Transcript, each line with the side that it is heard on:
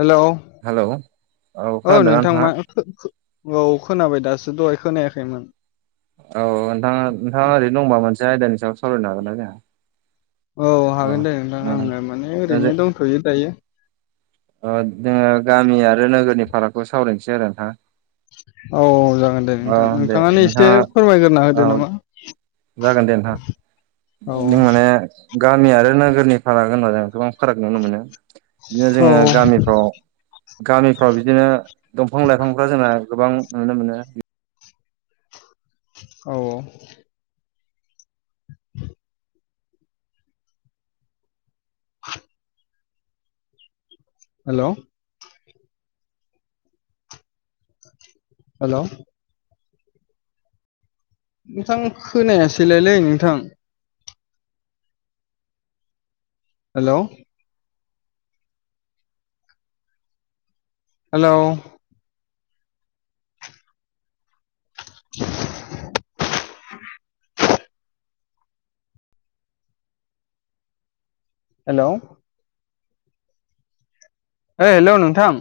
left: hello
right: hello
left: औ
right: खोनादोंना
left: नोंथां
right: नोंथाङा
left: मा औ खोनाबाय दासो दहाय खोनायाखैमोन
right: औ नोंथाङा नोंथाङा ओरैनो दंबा मोनसे आयदानि सायाव सावरायनो हागोन ना जोंहा
left: औ हागोन दे नोंथां आङो माने ओरैनो दंथ'यो दायो
right: अ जोङो गामि आरो नोगोरनि फारागखौ सावरायनोसै आरो ना
left: औ जागोन दे नोंथां नोंथाङानो एसे
right: नोंथाङा
left: फोरमायग्रोना
right: औ
left: होदो नामा
right: जागोन दे नोंथां
left: औ
right: जों माने गामि आरो नोगोरनि फाराग होनबा जों गोबां फाराग नुनो मोनो बिदिनो
left: औ
right: जोङो गामिफ्राव गामिफ्राव बिदिनो दंफां लाइफांफ्रा जोंना गोबां नुनो मोनो
left: औ औ [unintelligible] हेल' हेल' नोंथां खोनायासैलायलै नोंथां हेल' हेल' [inaudible] हेल' ओ हेल' नोंथां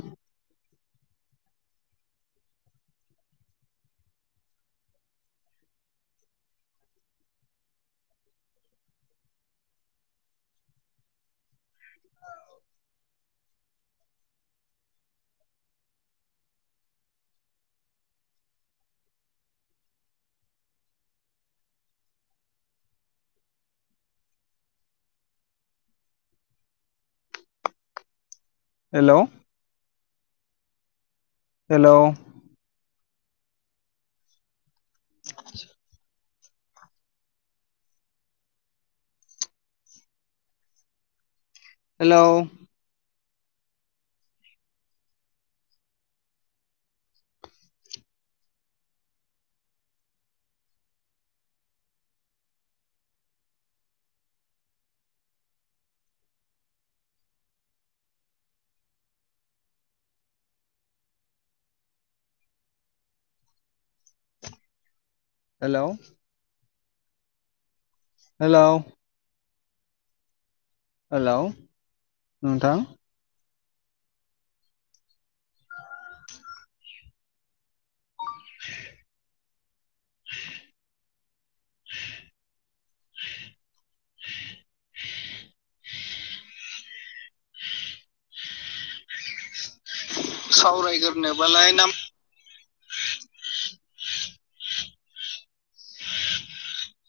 left: हेल' हेल' [unintelligible] हेल' हेल' हेल' हेल' नोंथां सावरायग्रोनो बालाय नाम [unintelligible]